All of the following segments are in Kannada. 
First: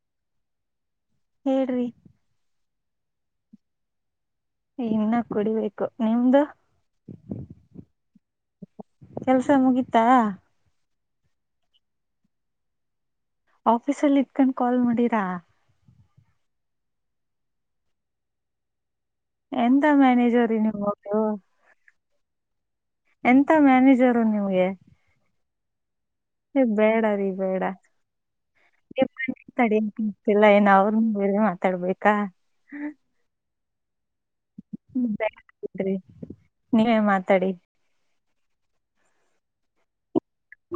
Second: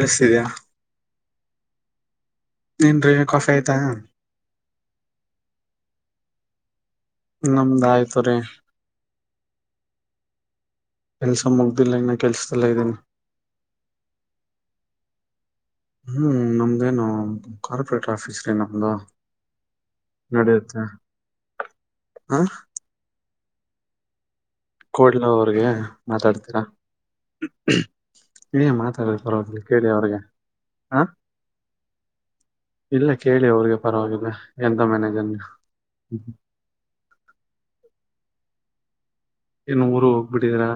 ಕೇಳುತ್ತಿದ್ದೀಯಾ? [inaudible] ಹೇಳ್ರಿ ಏನ್ರಿ, ಕಾಫೀ, ಆಯ್ತಾ? [inaudible] ಇನ್ನ, ಕುಡಿಬೇಕು ನಿಮ್ದ. [inaudible] ನಮ್ದಾಯ್ತು, ರಿ.. [inaudible] ಕೆಲ್ಸ, ಮುಗೀತಾ. [inaudible] ಕೆಲ್ಸ ಮುಗ್ದಿಲ್ಲ ಈಗನ ಕೆಲ್ಸ್ದಲ್ಲ ಇದ್ದೀನಿ ಆಫೀಸಲ್ಲಿ, ಇಟ್ಕಂಡು ಕಾಲ್ ಮಾಡೀರಾ! [inaudible] ಹ್ಮ್ ನಮ್ದೇನು ಕಾರ್ಪೊರೇಟ್ ಆಫೀಸ್ನಾ ಬ್ರೋ. ಎಂತ ಮ್ಯಾನೇಜರಿ ನೀವೊಬ್ರು. ಹಾ. ಎಂತ ಮ್ಯಾನೇಜರು ನೀವು. ಕೋಡ್ಲೂರು. ಗೆ [unintelligible] ಮಾತಾಡ್ತೀರಾ ಬೇಡ ರೀ ಬೇಡ ಮಾತಾಡಕೆ ಬರೋದ ಕೇಳಿ ಅವ್ರಿಗೆ ತಡಿಯಲ್ಲ ಏನ್ ಹ ಅವ್ರನ್ ಬೇರೆ ಮಾತಾಡ್ಬೇಕಾ ಇಲ್ಲ ಕೇಳಿ ಅವ್ರಿಗೆ. ಪರವಾಗಿಲ್ಲ ಎಂತ ಮ್ಯನೇಜರ್ ಬೇಡ ನೀವು. ಬಿಡ್ರಿ ನೀವೇ ಮಾತಾಡಿ ಏನ್ನುವರು ಬಿಟ್ಟಿದೀರಾ.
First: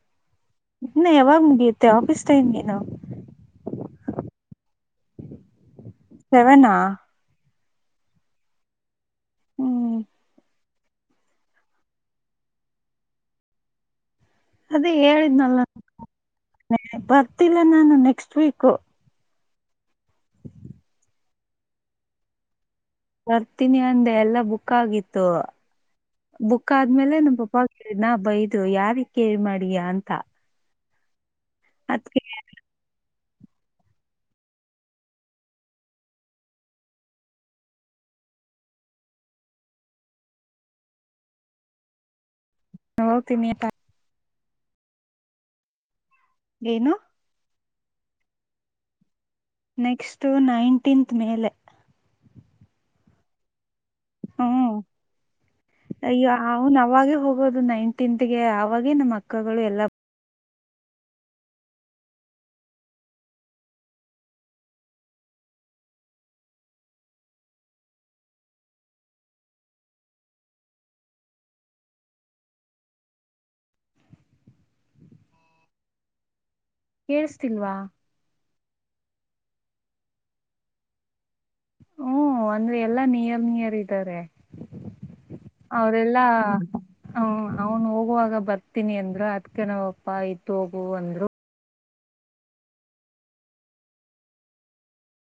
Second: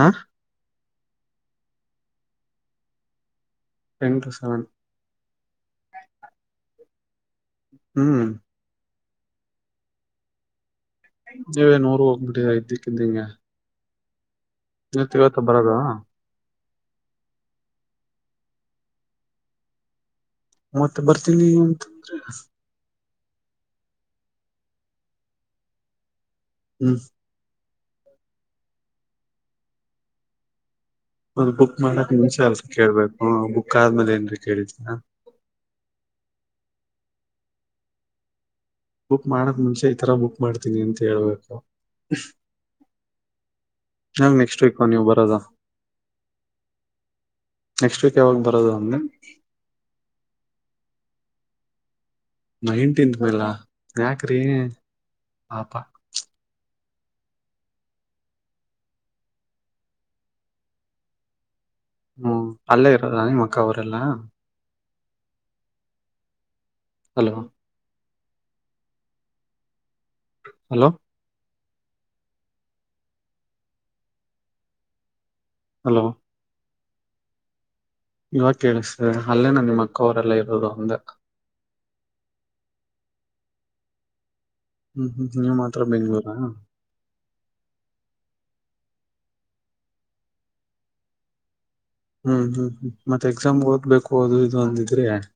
ಹಾ ಇನ್ನೂ ಯವಾಗ್ ಮುಗಿಯುತ್ತೆ ಆಫೀಸ್ ಟೈಮ್ಗೆ ನಾ, ಟೆನ್ ಟು ಸೆವೆನ್. ಸೆವೆನಾ ಹ್ಮ್. ಹ್ಮ್ ನೀವೆನಾ ಊರಗೆ ಹೋಗ್ಬಿಟ್ಟಿದೀರಾ ಇದ್ದಿಕಿದ್ದಂಗೆ. ಅದೇ ತಿತ್ತ ಇವತ್ತ್ ಹೇಳಿದ್ನಲ್ಲ ಬರೋದು ಬರ್ತಿಲ್ಲ ನಾನು ನೆಕ್ಸ್ಟ್ ವೀಕು. ಮತ್ತ್ ಬರ್ತೀನಿ ಅಂತಿದ್ರಿ. ಬರ್ತೀನಿ ಅಂದೆ ಎಲ್ಲಾ ಬುಕ್ ಆಗಿತ್ತು. ಬುಕ್ ಹ್ಮ್ ಆದ್ಮೇಲೆ ನಮ್ಮ್ ಪಪ್ಪಾ ನಾ ಬೈದು ಯಾರನ ಕೇಳಿ ಮಾಡಿಯಾ ಅಂತಾ, ಒಂದು ಬುಕ್ ಮಾಡಕ ನಿಮ್ಮ ಚಾರ್ಜ್ ಕೇಳ್ಬೇಕು. ಹ್ಮ ಬುಕ್ಕ ಆದ್ಮೇಲೆ ಏನ್ರೀ ಕೇಳರ್ತೀರಾ. ಬುಕ್ ಮಾಡಕ್ ಮುಂಚೆ ಈತರ ಬುಕ್ ಮಾಡ್ತೀನಿ ಅಂತ ಹೇಳ್ಬೇಕು, ಹೌ ತಿಮಿಯಟ ಇನ ನೆಕ್ಸ್ಟ್ ವೀಕಾ ನೀವ ಬರೋದು. ಏನು ನೆಕ್ಸ್ಟ್ ವೀಕ್ ಯವಾಗ ಬರೋದು ಅಂದೆ. ನೆಕ್ಸ್ಟು ನೈನ್ಟೀನ್ತ್ ಮೇಲೆ ನೈಟಿಂತ್ ಮೇಲಾ, ಹ್ಮ್ ಅಯ್ಯೋ ಅವನ ಅವಾಗೆ ಹೋಗೋದು ನೈನಟಿಂತಗೆ ಅವಾಗೆ ನಮ್ಮ ಅಕ್ಕಗಳು ಎಲ್ಲ ಹ್ಮ್ ಅಲ್ಲೇ ಇರೋದಾ ನಿಮ್ಮ ಅಕ್ಕ ಅವರೆಲ್ಲಾ. ಹಲೋ. ಹಲೋ ಹಲೋ ಕೇಳ್ಸ್ತಿಲ್ವಾ, ಇವಾಗ ಕೇಳ್ಸ್ತೀದೆ ಅಲ್ಲೇ ನಾ ನಿಮ್ಮ ಅಕ್ಕ ಅವರೆಲ್ಲಾ ಇರೋದು ಅಂದೆ. ಹ್ಮ ಅಂದ್ರೆ ಎಲ್ಲಾ ನಿಯರ್ ನಿಯರ್ ಇದ್ದಾರೆ. ಹ್ಮ್ ಹ್ಮ್ ನೀವ್ ಮಾತ್ರ ಅವರೆಲ್ಲಾ ಬೆಂಗ್ಳೂರಾ ಹ ಅವನು ಹೋಗುವಾಗ ಬರ್ತೀನಿ ಅಂ ಎ ಅದ್ಕೇನವಪ್ಪಾ ಇತ್ ಹೋಗು ಅಂದ್ರು. ಹೌದು ಮತ್ತೆ ಎಕ್ಸಾಮ್ಗೆ ಓದ್ಬೇಕು ಅದು ಇದು ಅಂದಿದ್ರೆ ಯಾರಿ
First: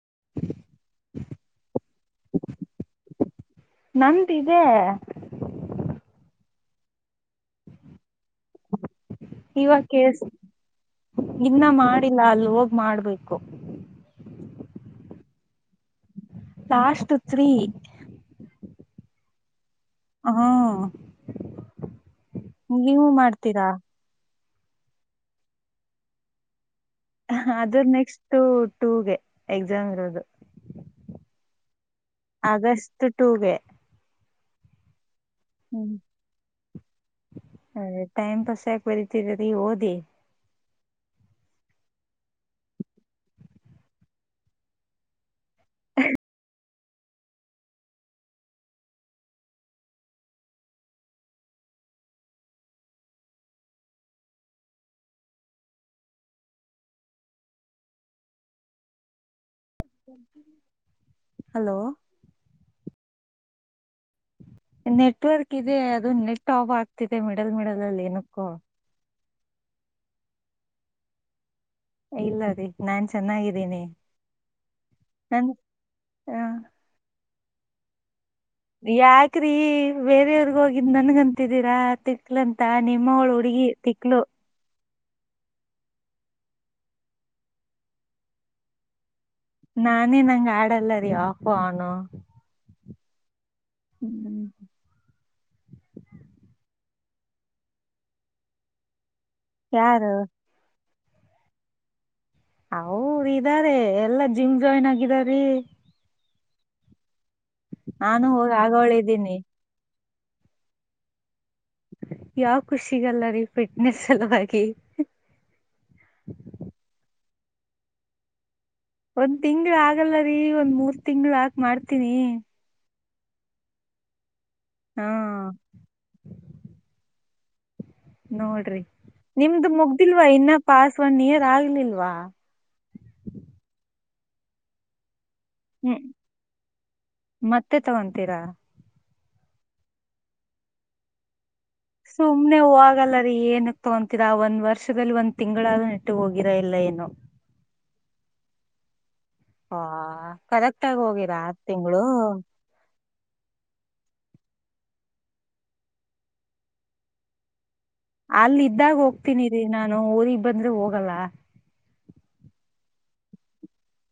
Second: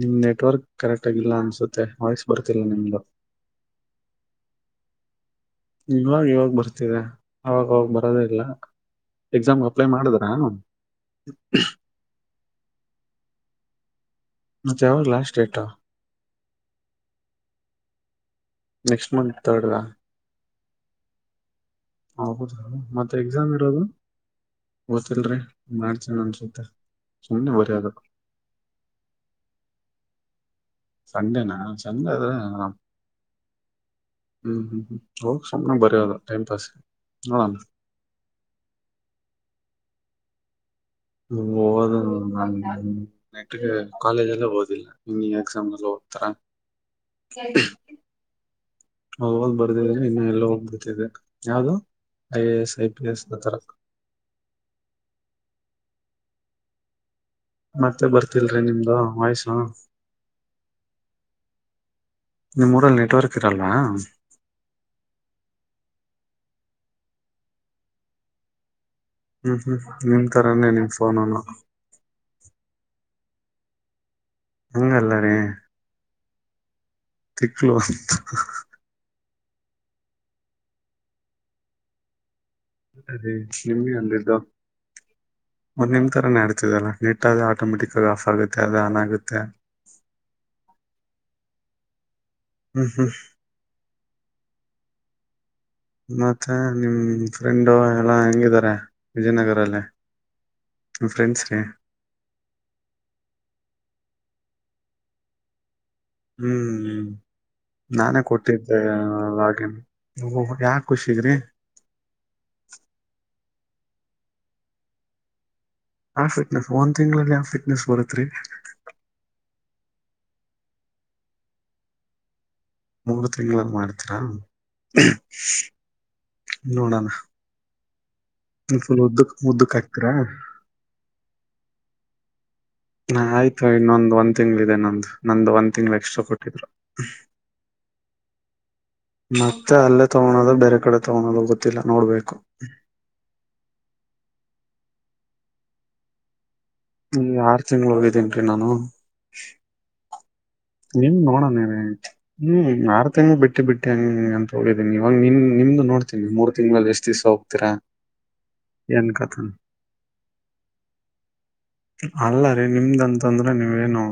ನಿಮ್ ನೆಟ್ವರ್ಕ್ ಕರೆಕ್ಟ್ ಆಗಿಲ್ಲ ಅನ್ಸುತ್ತೆ. ವಾಯ್ಸ್ ಬರ್ತಿಲ್ಲ ನಿಮ್ದು. ನಂದಿದೆ ತಾ ಅವಾಗ ಅವ ಬರೋದೇ ಇಲ್ಲ ಎಕ್ಸಾಮ್ ಇವಾಗ ಅಪ್ಲೈ ಕೇಳ್ಸ್ ಮಾಡದ್ರಾ. ಹೋಗ ಮಾಡ್ಬೇಕು. ಜಾವಾಗ last data. Last three. Next month [unintelligible] ಹ ಹೌದು ಮತ್ತೆ ಎಕ್ಸಾಮ್ ಇರೋದು ಒತ್ತಿಲ್ರಿ ಮಾಡ್ಸನಾ ಅನ್ಸುತ್ತೆ. ಸುಮ್ನೆ ಅದರ್ ಬರೆಯೋದು ನೆಕ್ಸ್ಟ್ ಟೂಗೆ ಎಕ್ಸಾಮ್ ಇರೋದು. ಸಂಡೆನಾ ಆಗಸ್ಟ್ ಟೂಗೆ. ಹ್ಮ್ ಹ್ಮ್ ಹೋಗ ಸುಮ್ನೆ ಬರೆಯೋದು ಟೈಮ್ ಪಾಸ್ ನೋಡೋಣ ಅ ಟೈಮ್ ಪಾಸ್ ಯಾಕೆ ಬರತಿರರೀ ಓದಿ. ಓದೋದು ನನ್ ನನ್ [unintelligible] ಆಕ್ಚವಲ್ಲಿ ಕಾಲೇಜಲ್ಲೇ ಓದಿಲ್ಲ ಇನ್ ಏನ್ ಸಮಲೋತ್ತರ ಒದ್ ಬರ್ದದ್ ಅಂದ್ರೆ ಇನ್ನು ಎಲ್ಲ ಹೋಗ್ಬಡ್ತಿದ್ದೆ ಯಾವ್ದು ಐ-ಎ-ಎಸ್, ಐ- ಪಿ -ಎಸ್ ನ ತರಾ. ಮತ್ತೆ ಬರ್ತಿಲ್ರಿ ನಿಮ್ದು [unintelligible] ಹಲೋ ನಿಮ್ಮೂರಲ್ಲಿ ನೆಟ್ವರ್ಕ್ ಇರಲ್ವಾ ನೆಟ್ವರ್ಕ್ ಇದೆ ಅದು ನೆಟ್ ಆಪ್ ಆಗ್ತಿದೆ ಮಿಡಲ್ ಮಿಡಲ್ ಅಲ್ಲಿ ಏನಕ್ಕೋ. ಹ್ಮ್ ಹ್ಮ್ ನಿಮ್ ತರಾನೇ ನಿಮ್ ಫೋನನು. ಇಲ್ಲಾ ರೀ ನಾನ್ ಚೆನ್ನಾಗಿದ್ದೇನೆ. ಹಂಗಲ್ಲಾರೀ ಆ ತಿಕ್ಲು ಯಾಕ್ರೀ ಬೇರೆಯವರ್ಗ ಹೋಗಿದ್ ನನ್ಗಂತಿದ್ದೀರಾ ತಿಕ್ ತಿಕ್ಲಂತ ನಿಮ್ಮವಳು ರೀ ತಿಕ್ಲು. ಒಂದ್ ನಿಮ್ ತರ ಆಡ್ತಿದೆ ಅಲ್ಲಾ ನಿಟ್ಟಾದೆ ಆಟೋಮೆಟಿಕ್ ಆಫ್ ಆಗುತ್ತೆ ಅದ ಆನ್ ಆಗುತ್ತೆ. ನಾನೇ ನಂಗ ಆಡಲ್ಲರೀ ಆಫ್ ಒನ್. ನ್ನ ಹ್ಮ್ ಹ್ಮ ಹ್ಮ್ ಮತ್ತೆ ನಿಮ್ ಫ್ರೆಂಡು ಎಲ್ಲ ಹೆಂಗಿದಿದ್ದಾರೆ ವಿಜಯನಗರ ಅಲ್ಲ ಯಾರು ಫ್ರೆಂಡ್ಸ್ ರ ಅವರ ಇದಾರೆ ಎಲ್ಲಾ ಜಿಮ್ ಜಾಯಿನ್ ಆಗಿದಾರೀ ಹ್ಮ್ - ಹ್ಮ್ ನಾನೇ ನಾನು ಹೋಗಿ ಕೊಟ್ಟಿದ್ದೆ ಆಗೋಳಿದ್ದೀನಿ ಹಾಗ ಓ ಯಾ ಖುಷಿಗ್ರಿ ಯಾವ ಖುಷಿಗಲ್ಲರಿೀ ಫಿಟ್ನೆಸ್ ಸಲುವಾಗಿ ಆ ಫಿಟ್ನೆಸ್ ಒಂದ್ ತಿಂಗಳಲ್ಲಿ ಆಾವ ಫಿಟ್ನೆಸ್ ಬರುತ್ರಿ ಒಂದ್ ತಿಂಗ್ಳ ಆಗಲ್ಲರಿೀ ಒಂದ್ ಮೂರ್ ತಿಂಗಳ ಆಗ ಮಾಡ್ತನಿ ಮೂರ್ ತಿಂಗಳದ ಮಾಡ್ತರಾ ಹಾ [inaudible] ನೋಡಣ ನೋಡ್ರಿ ನಿಮ್ದು ಮುದ್ದಕ್ ಮುಗ್ದಿಲ್ವಾ ಹಾಕ್ತೀರಾ ಇನ್ನ ಪಾಸ್ ಒನ್ ಇಯರ್ ಆಗ್ಲಿಲ್ಲ ವಾ ಹಾ ಆಯ್ತು ನೊಂದ ಒಂದ್ ತಿಂಗ್ ಇದೆ ನೊಂದು ನಂದು ಒಂದ್ ತಿಂಗ್ಳ ಹ್ಮ್ ಎಕ್ಸ್ಟ್ರಾ ಕೊಟ್ಟಿದ್ರು ತರ ಮತ್ತೆ ಅಲ್ಲೇ ತಗೋಳೋದು ಬೇರೆ ಕಡೆ ತಗಳೋದು ಗತ್ತೆ ಸುಮ್ನೆ ಹಾಗಲ್ಲ ರೀ ಏನಕ್ ತಗೊಂತೀಾ ಒಂದ್ ವರ್ಷದಲ್ಲಿ ಒಂದ ತಿಂಗಳಾದ ನೆಟ್ಟು ಹೋಗಿ ಹ್ಮ್ಗೆ ಆರು ತಿಂಗ್ಳ ಹೋಗೈತಿ ೇನ್ರಿ ನಾನು ಹಾ ನಿಮ ನೋಡಣ ಹ್ಮ್ ಆರು ತಿಂಗ ಬಿಟ್ಟು ಬಿಷ್ಟ - ಬಿಟ್ಟ ಹಂಗಂತ ಹೋಗಿದೀನ ಇವಾಗ ನಿಮ ನಿಮ್ದ ನೋಡ್ತೀಿ ಮೂರು ತಿಂಗಳಲ್ಲಿ ಎಷ್ಟ ದಿವಸ ಹೋಗ್ತರಾ ಅಲ್ಲ ಇದ್ದಾಗ ಹೋಗ್ತನಿ ರರಿ ನಾನು ಊರಿಗೆಗ್ ಬಂದ್ರೆ ಹೋಗಲ್ಲ ಅಲ್ಲ ರೀ ನಿಮ್ದಂತಂದ್ರೆ ನೀವ ೇನು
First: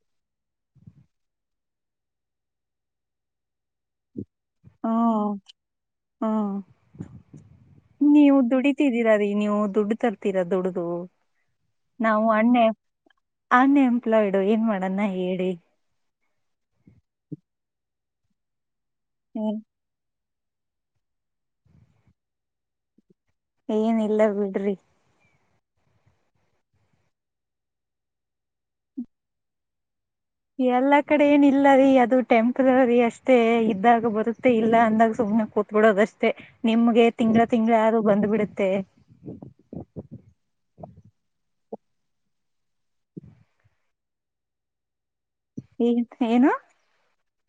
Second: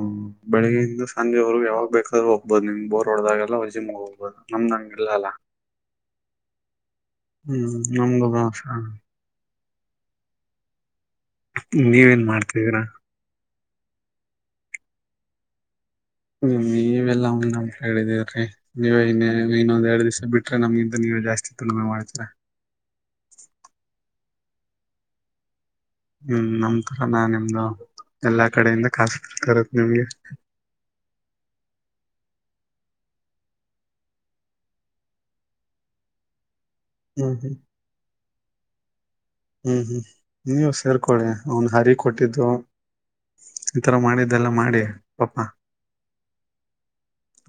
ಬೆಳಿಗ್ಗೆಯಿಂದ ಸಂಜೆವರೆಗ ಯಾವಾಗ ಬೇಕಾದ್ರ ಹ್ಬಹದು ನಿಮ್ ಬೋರ್ರಡ್ದಾಗೆಲ್ಲ ಹೊರ್ಜಮ್ ಹೋಗ್ಬಹದು ನಮ್ದಂಗಲ್ಲ ಹ್ಮ್ ಅಲ್ಲ ಹ್ಮ್ ಹ್ಮ್ ನಮಗು ನೀವು ಭಷ ದುಡಿತಿದ್ದೀರಾ ರೀ ನೀವು ದುಡ್ಡು ತರ್ತೀರಾ ದುಡ್ಡದು ನೀವನ್ ಮಾಡ್ತಿದರ ಅನ್ಎಂಪ್ಲಾಯ್ಡು ಏನ್ ಮಾಡನ್ನ ಹೇಳಿ ಹ ಮೇ್ ಎಲ್ಲಾ ಉಂದ್ [inaudible] ಹೇಳಿದ್ರಿ.. [inaudible] ನೀವ, ಇನ್ನ, ಹ್ಮ ಇನ್ನೊಂದೆರಡ್, ದಿವಸ ಬಿಟ್ಟು.. [unintelligible] ನಮ್ಗಿಂತ, ನೀವೇ, ಜಾಸ್ತಿ ಉಳುಮೆ, ಮಾಡ್ತೀರ. [unintelligible] ಏನ್, ಇಲ್ಲ, ಬಿಡ್ರಿ. [unintelligible] ಹ್ಮ್, ನಮ್ ತರ ನಾ ನಿಮ್ದು! ಎಲ್ಲಾ ಕಡೆಯಿಂದ ಕಾಸು ಬಿಡ್ತಾ. ಇರೋದು, ನಿಮ್ಗೆ. [unintelligible] ಎಲ್ಲಾ, ಕಡೆ ಏನಿಲ್ಲ! ರೀ ಅದು ಟೆಂಪ್ರರಿ, ಅಷ್ಟೇ ಇದ್ದಾಗ ಬರುತ್ತೆ? ಇಲ್ಲ ಅಂದಾಗ ಸುಮ್ನೆ ಕೂತ್ಬಿಡೋದಷ್ಟೇ. [unintelligible] ನಿಮ್ಗೆ, ಹ್ಮ್ ತಿಂಗಳ, ಹ್ಮ್ ತಿಂಗಳ, ಅದರು ಬಂದ್ ಬಿಡುತ್ತೆ. [unintelligible] ಅಂತೇ.. [inaudible] ಹ್ಮ್, ಹ್ಮ್, ನೀವ ಸೇರ್ಕೊಳ್ಳಿ? ಅವನ್ ಹರಿ ಕೊಟ್ಟಿದ್ದು. ಈಥರ ಮಾಡಿದ್ದೆಲ್ಲ, ಮಾಡಿ ಪಾಪ. [unintelligible] ಏ, ಏನು. [inaudible]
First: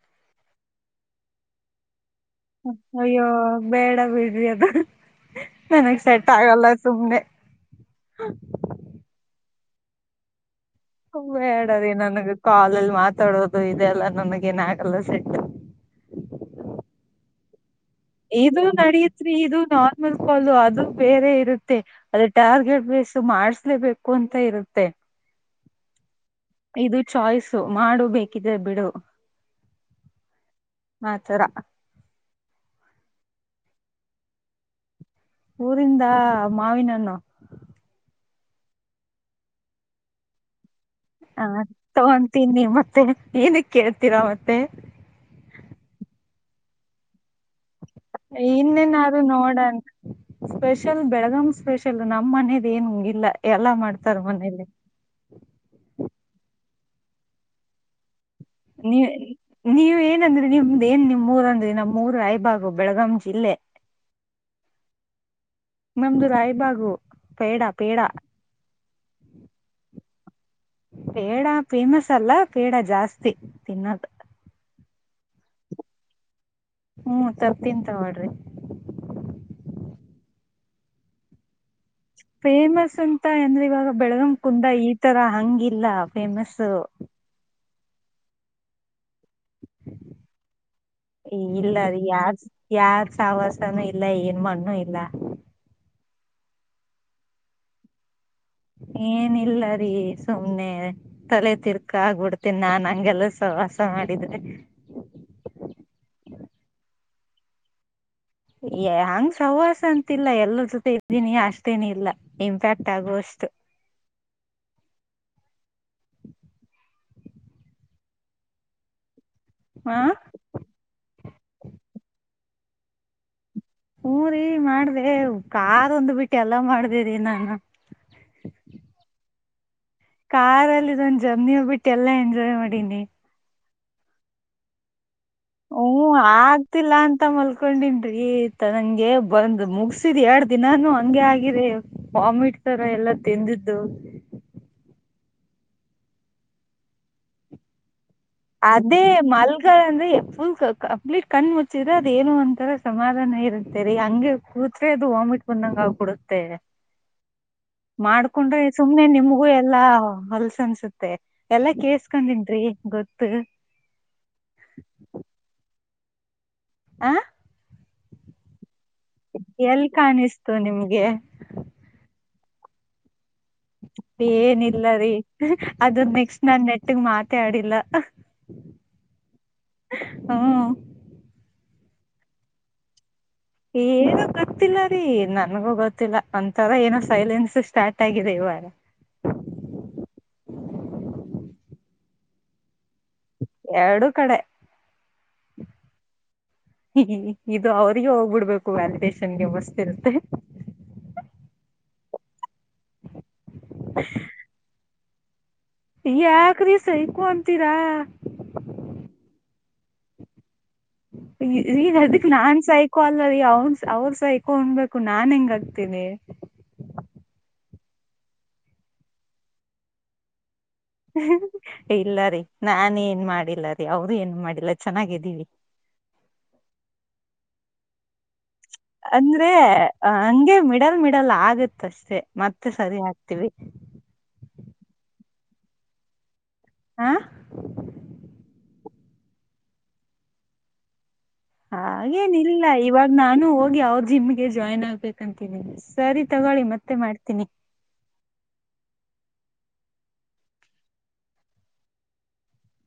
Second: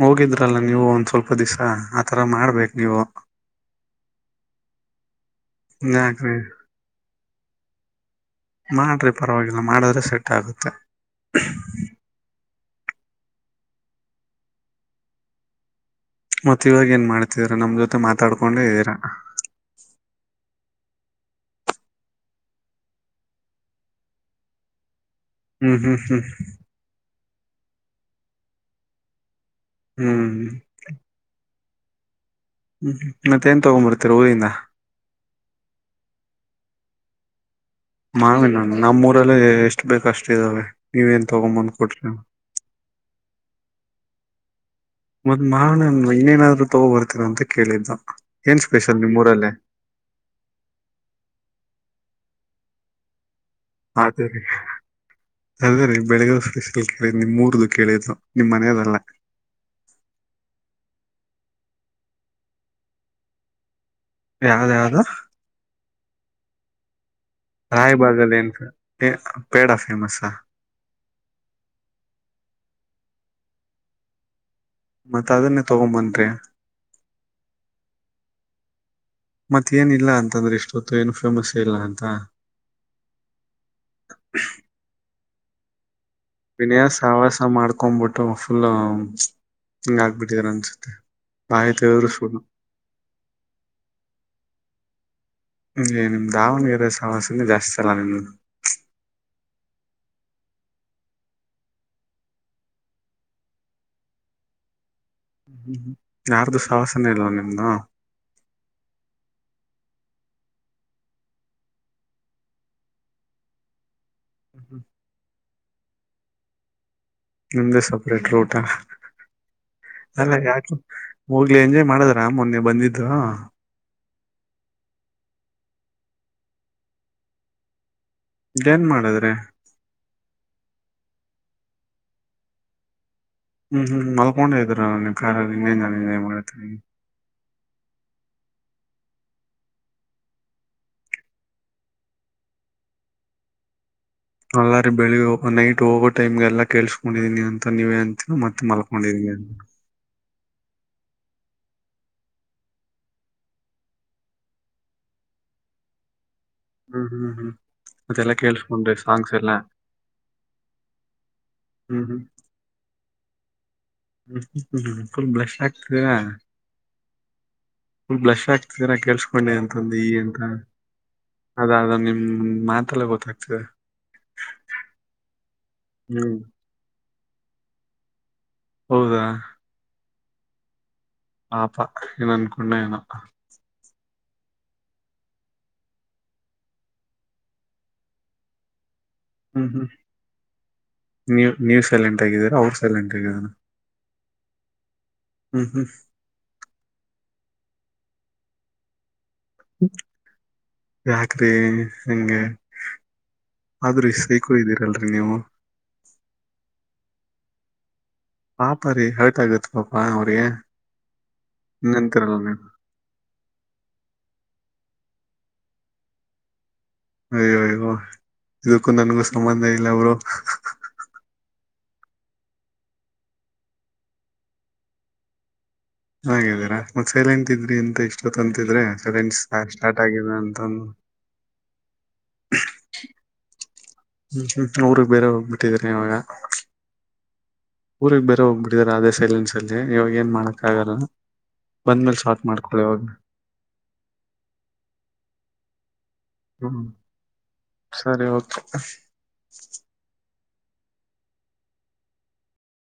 ಹೋಗಿದ್ರಲ್ಲ, ನೀವು ಒಂದ್ ಸ್ವಲ್ಪ ದಿವಸ. ಹ... [unintelligible] ಅಯ್ಯೋ, ಬೇಡ ಬಿಡ್ರಿ. ಅದು ನನಗ್ ಸೆಟ್ ಯಾಕ್ರಿ ಆಗಲ್ಲ ಸುಮ್ನೆ. [unintelligible] ಹಾ.. [inaudible] ಮಾಡ್ರಿ, ಪರವಾಗಿಲ್ಲ ಮಾಡಿದ್ರೆ ಸೆಟ್ ಆಗುತ್ತೆ. [unintelligible] ಬೇಡ, ಅದೇ ಏನೋ ನನಗೆಗೋತು. [unintelligible] ಕಾಲಲ್ಲಿ, ಮಾತಾಡೋದು ಇದೆಲ್ಲ ನನಗೆ, ಏನು ಆಗಲ್ಲ ಸೆಟ್. [unintelligible] ಮತ್ತ ಇವಾಗ ಏನ್ ಮಾಡ್ತಿದರ ನಮ್ ಜೊತೆ. [unintelligible] ಇದು, ಇದೀರಾ ನಡುತ್ರಿ, ಇದು ನಾರ್ಮಲ್ ಕಾಲು ಅದು... [unintelligible] ಬೇರೆ, ಇರುತ್ತೆ ಅದ್ರ ಟಾರ್ಗೆಟ್ ಬೇಸ್ ಮಾಡಸ್ಲೇಬೇಕು? ಅಂತ ಇರುತ್ತೆ. [unintelligible] ಹ್ಮ್, ಹ್ಮ್, ಹ್ಮ್. [inaudible] ಇದು ಚಾಯ್ಸು ಮಾಡು, ಬೇಕಿದೆ ಬಿಡು. [inaudible] ಹ್ಮ್.. [inaudible] ಆತರ ಹ್ಮ್, ಹ್ಮ್. ಮತ್ತೆ ಏನುತಗೊಂಬರ್ತೀರ, ಉರಿಯಿಂದ. [unintelligible] ಊರಿಂದಾ, ಮಾವಿನ ಹಣ್ಣು. [unintelligible] ಮಾವಿನ ಹಣ್ಣು, ನಮ್ಮೂರಲಿ, ಎಷ್ಟು ಬೇಕು ಅಷ್ಟು, ಇದ್ದಾವೆ. [unintelligible] ಹಾ, ತಗೊಂತೀನಿ, ಮತ್ತೆ ಏನುಕೈ, ಕೇಳ್ತೀರಾ ಮತ್ತೆ. ಮತ್ ಮಾವಿನ ಹಣ್ಣು [unintelligible] ಇನ್ನೇನಾದ್ರು ತಗೋ, ಬರ್ತಿದೆ ಅಂತ ಕೇಳಿದು. [inaudible] ಇನ್ನೇನಾರು ನೋಡಣ, ಸ್ಪೆಷಲ್ ಬೆಳಗಂ ಸ್ಪೆಷಲ್ ನಮ್ಮ್ ಮನೆದು. [unintelligible] ಏನ್, ಹಂಗಿಲ್ಲ. [inaudible] ಅದೇ, ರೀ, ಅದೇ ರೀ ಬೆಳಿಗ್ಗೆ, ಒಂದು ಸತ್ತಿ. [unintelligible] ಕೇಳಿದು, ನಿಮ್ ಉರುಧು ಕೇಳಿದು. [inaudible] ನೀವೆ, ನೀವ ಏನಂದ್ರೆ, ನಿಮ್ದ ಏನ್ ನಿಮ್ರಂದ. [unintelligible] ನಮ್ಮ, ಊರು ರಾಯಬಾಗು ಬೆಳಗಾಂ ಜಿಲ್ಲೆ. [unintelligible] ಯಾವ್ದ, ಯಾವ್ದು. [inaudible] ನಮ್ದು, ರಾಯ ಬಾಗು. [inaudible] ರಾಯಬಾಗಾಲೀ, ಏನು ಸರ್, ಪೇಡಫೇಮಸ್. [unintelligible] ಹ.. [inaudible] ಪೇಡ, ಫೇಮಸ್ ಅಲ್ಲ. ಪೇಡ ಜಾಸ್ತಿ ತಿನ್ನೋದು. [unintelligible] ಮತ್ತತ್ ಅದನ್ನೇ ತಗೊಂಬನ್ಿ ಹ್ಮ್ ತರ್ತೀಂತ ಮಾಡಡ್ರಿ ಪತ್ತು ಇನ್ಫರ್್ಮೇಶನ್ ಫೇಮಸ್ ಅಂತ ಅಂದ್ರೆ ಇವಾಗ ಬೆಳಗಂ ಕುಂದ ಈ ತರ ಹಂಗಿಲ್ಲ ಫೇಮಸ್ ವಿನಯ ಸವಾಸ ಮಾಡ್ತ ಕೊೊಂಡ್ಂಬಿಟ್ಟು ಫುಲ್ ಹಿಂಗ ಆಗ್ಬಿಟ್ಟಿದಾರ ಅನ್ಸುತ್ತೆ ಬಾಯಿ ಇಲ್ಲ ಅದ ತೆಗೆದ್ರು ಯಾರ್ ಸುಳ್ಳು ಯಾರ್ ಸಾವಾಸನೂ ಇಲ್ಲ ಏನ್ ಮಣ್ಣ್ಣು ಇಲ್ಲ ದಾವಣಗೆರ ಸಮಸ್ಯಿಂದ ಜಾಸ್ತಿ ತಲ್ಲ ನಿ ಏನಿಲ್ಲರಿೀ ಸುಮ್ನೆ ತಲೆ ತಿರ್ಕ ಆಗ್ಬಿಡ್ತೇನಿ ನಾನ್ ಹಂಗೆಲ್ಲ ಸವಾಸ ಮಾಡಿದ್ರೆ ಹ್ಮ್ ಯಾರ್ದು ಶವಾಸನೆ ಇಲ್ವಾ ನಿಮ್ದ ಹಂಗ್ ಸವಾಸ ಅಂತಿಲ್ಲ ಎಲ್ಲರ ಜೊತೆ ಇದ್ದೀನಿ ಅಷ್ಟತೇನ ಇಲ್ಲ ಇಂಪ್ಯಾಕ್ಟ್ ಆಗುವಷ್ಟು ಹ್ಮ ಹ್ಮ್ ಎಂದ ಸೆಪರೇಟ್ ರೂಟ ಹ ಅಲ್ಲ ಯಾಕು ಹೋಗ್ಲಿ ಎಂಜಾಯಯ್ ಮಾಡದ್ರ ಮೊನ್ನೆ ಬಂದಿದ್ದ ಹಊರಿೀ ಮಾಡ್ದೆ ಕಾದೊಂದು್ ಬಿಟ್ಟು ಎಲ್ಲ ಮಾಡ್ದೇರಿಿ ನಾನು ಇದೇನ್ ಮಾಡದ್ರಿ ಕಾರಲ್ಲಿ ಇದಂದು ಜರ್ನಿೋಗ್ಬಿಟ್ಟು ಎಲ್ಲಾ ಎಂಜಾಯ್ ಮಾಡನಿ ಹ್ಮ್ ಹ್ಮ್ ಮಲ್ಕೊಂಡೆ ಇದ್ದೀ ನ ನ್ನೇ ನಾನು ನೇ ಮಾಡ್ತೇಿ ಕಕೊಂಡನ್ಿ ತನಗೆ ಬಂದ್ ಮುಗಸಿದ್ ಎರಡ್ ದಿನಾನು ಹಂಗೆ ಆಗಿದೆ ವಾಮಿಟ್ ತರ ಎಲ್ಲಾ ತಿಂದಿದ್ದು ಅಲ್ಲಾರಿ ಬೆಳಿಗ್ಗೆ ನೈಟ್ ಹೋಗೋ ಟೈಮ್ಗೆ ಎಲ್ಲಾ ಕೇಳಸ್ಕೊಂಡಿದೀನಿ ಅಂತ ನೀವೇ ಅಂತ ಮತ್ತೆ ಅದೇ ಮಲ್ಕೊಂಡಿದೀನಿ ಮಲಗ ಅ್ರೆ ಎ ಕಂಪ್ಲೀಟ್ ಕಣ್ ಮುಚ್ಚಿದ್ರೆ ಅದ ಏನು ಒಂತರ ಸಮಾಧಾನ ಇರುತ್ತೆ ರರಿ ಹಂಗೆ ಕೂತ್್ರೆ ಅದು ವಾಮಿಟ್ ಬಂದಂಗ ಆ ಕುಡ ಹ್ಮ್ ಹ್ಮ್ ಹ್ಮ್ ಅದೆಲ್ಲಾ ಮಾಡ್ಕೊಂಡ್ರೆ ಕೇಳ್ಸ್ಕೊಂಡ್ರಿ ಸುಮ್ನೆ ಸಾಂಗ್ಸ್ ನಿಮಗೂ ಎಲ್ಲ ಎಲ್ಲಾ ಹೊಲ್ಸ ಅನ್ಸುತ್ತೆ ಎಲ್ಲಾ ಕೇಸ್ಕೊಂಡನ್ೀ ಗೊತ್ತ ತ್ತೆ ಹಲ್ ಬಲಷಾ ಹ ಆ ಹ ಬ್ಸ್ ರ ಕಳ್ಸ್ಕೊಂಡೆ ಎಲ್ ಅಂತಂದು ಅಂತ ಕಾಣಿಸ್ತು ನಿಮ್ಗೆ ಅದಾದ ನಿಮ ಮಾತೆ ಕ ಏನಿಲ್ಲ ರೀ ಅದ ಹ್ಮ್ ನೆಕ್ಸ್ಟ್ ನಾ ನೆಟ್ಟಗ್ ಮಾತ ಮತ್ತೆ ಆಡಿಲ್ಲ ಹೌದಾ ಹಾ ಪಾಪಾ ಏನ್ ಅನ್ಕೊಂಡ ಏನ ಏನೋ ಗೊತ್ತಿಲ್ಲ ರೀ ನನ್ಗೂ ಗೊತ್ತಿಲ್ಲ ಒಂಂತರ ಏನೋ ಸೈಲೆನ್ಸ್ ಸ್ಟಾರ್ಟ್ ಆಗಿದೆ ಇವಾರ ಹ್ಮ್ ಹ್ಮ್ ೂ ನ್ಯೂ ಸ್ಯಾಲಂಟ್ ಆಗಿದ್ದಾರೆ ಅವರು ಎರಡು ಕಡೆ ಹ್ಮ್ ಹ್ಮ್ ಹ್ಮ ಇದು ಅವ್ರಿಗೆ ಹೋಗ್ಬಿಡ್ಬೇಕು ಅಲ್ಂತೇಶ ಯಾಕ್ರೀ ಹಗೆ ಆದ್ರೀ ಸೈಕೂ್ದೀರಲ್ರಿ ಅ ನೀವು ಯಾಕ್ರೀ ಸೈಕು ಅಂತೀರಾ ಪಾಪ ರೀ ಹರ್ಟ್ ಆಗತ್ ಪಾಪಾ ಅವ್ರಿಗೆ ಈಗ ಅದಕ್ ಇಂತರಲ್ಲ ನಾನ್ ನೀನು ಸೈಕೋ ಅಲ್ಲ ರೀ ಅವನ್ ಅವ್ರ ಸ ಇಕೊಂಡ್ಬೇಕು ನಾನ್ ಹೆಂಗ ಆಗ್ತೀನಿ ಅಯ್ಯೋ ಅಯ್ಯೋ ಇದಕ್ಕೂ ನನ್ಗೂ ಸಂಬಂಧ ಇಲ್ಲ ಅವರು ಇಲ್ಲ ರೀ ನಾ ಏನ್ ಮಾಡಿಲ್ಲ ರೀ ಅವರುೂ ಏನ್ ಮಾಡಿಲ್ಲ ಚೆನ್ನಾಗಿದ್ದೀವಿ ಹಾಗೀರಾ ಮತ್ತ ಸೇಲೆ ಎಂತಿದ್ರಿ ಎಂತ ಇಷ್ಟ ಅಂದ್ರೆ ಹಗೆ ಅಂತ ಹ್ಮ್ ಮಿಡಲ್ ಮಿಡಲ್ ಆಗತ್ತೆ ಕಷ್ಟ್ ಮತ್ತೆ ಸರಿ ಹಾಕ್ತೀವಿ ಹ್ಮ್ ಹ್ಮ್ ಅವಊ್ರಗ್ ಬೇರೆ ಹೋಗ್ಬಿಟ್ಟಿದ್ರ ಇವಾಗ ಹಾ ಊರಿಗೆಗ್ ಬೇರೆ ಹೋಗ್ಬಿಟ್ಟಿದಾರ ಅದೇ ಸೈಲೆನ್ಸ್ ಅಲ್ಲಿ ಇವಾಗ ಏನ್ ಮಾಡಕ್ ಆಗಲ್ಲ ಬಂದ್ಮೇಲೆ ಹಾಗೇನ ಸಾರ್ಟ್ ಇಲ್ಲ ಮಾಡ್ಕೊಳ್ಳಿ ಇವಾಗ ನಾನು ಹೋಗಿ ಅವ ಜಿಮ್ಗೆ ಜಾಯ್ನ್ ಆಗ್ಬೇಕಂತನಿ ಸರಿ ತಗೊಳ್ಳಿ ಹ್ಮ್ ಮತ್ತೆ ಮಾಡ್ತೀನಿ ಸರಿ ಓಕೆ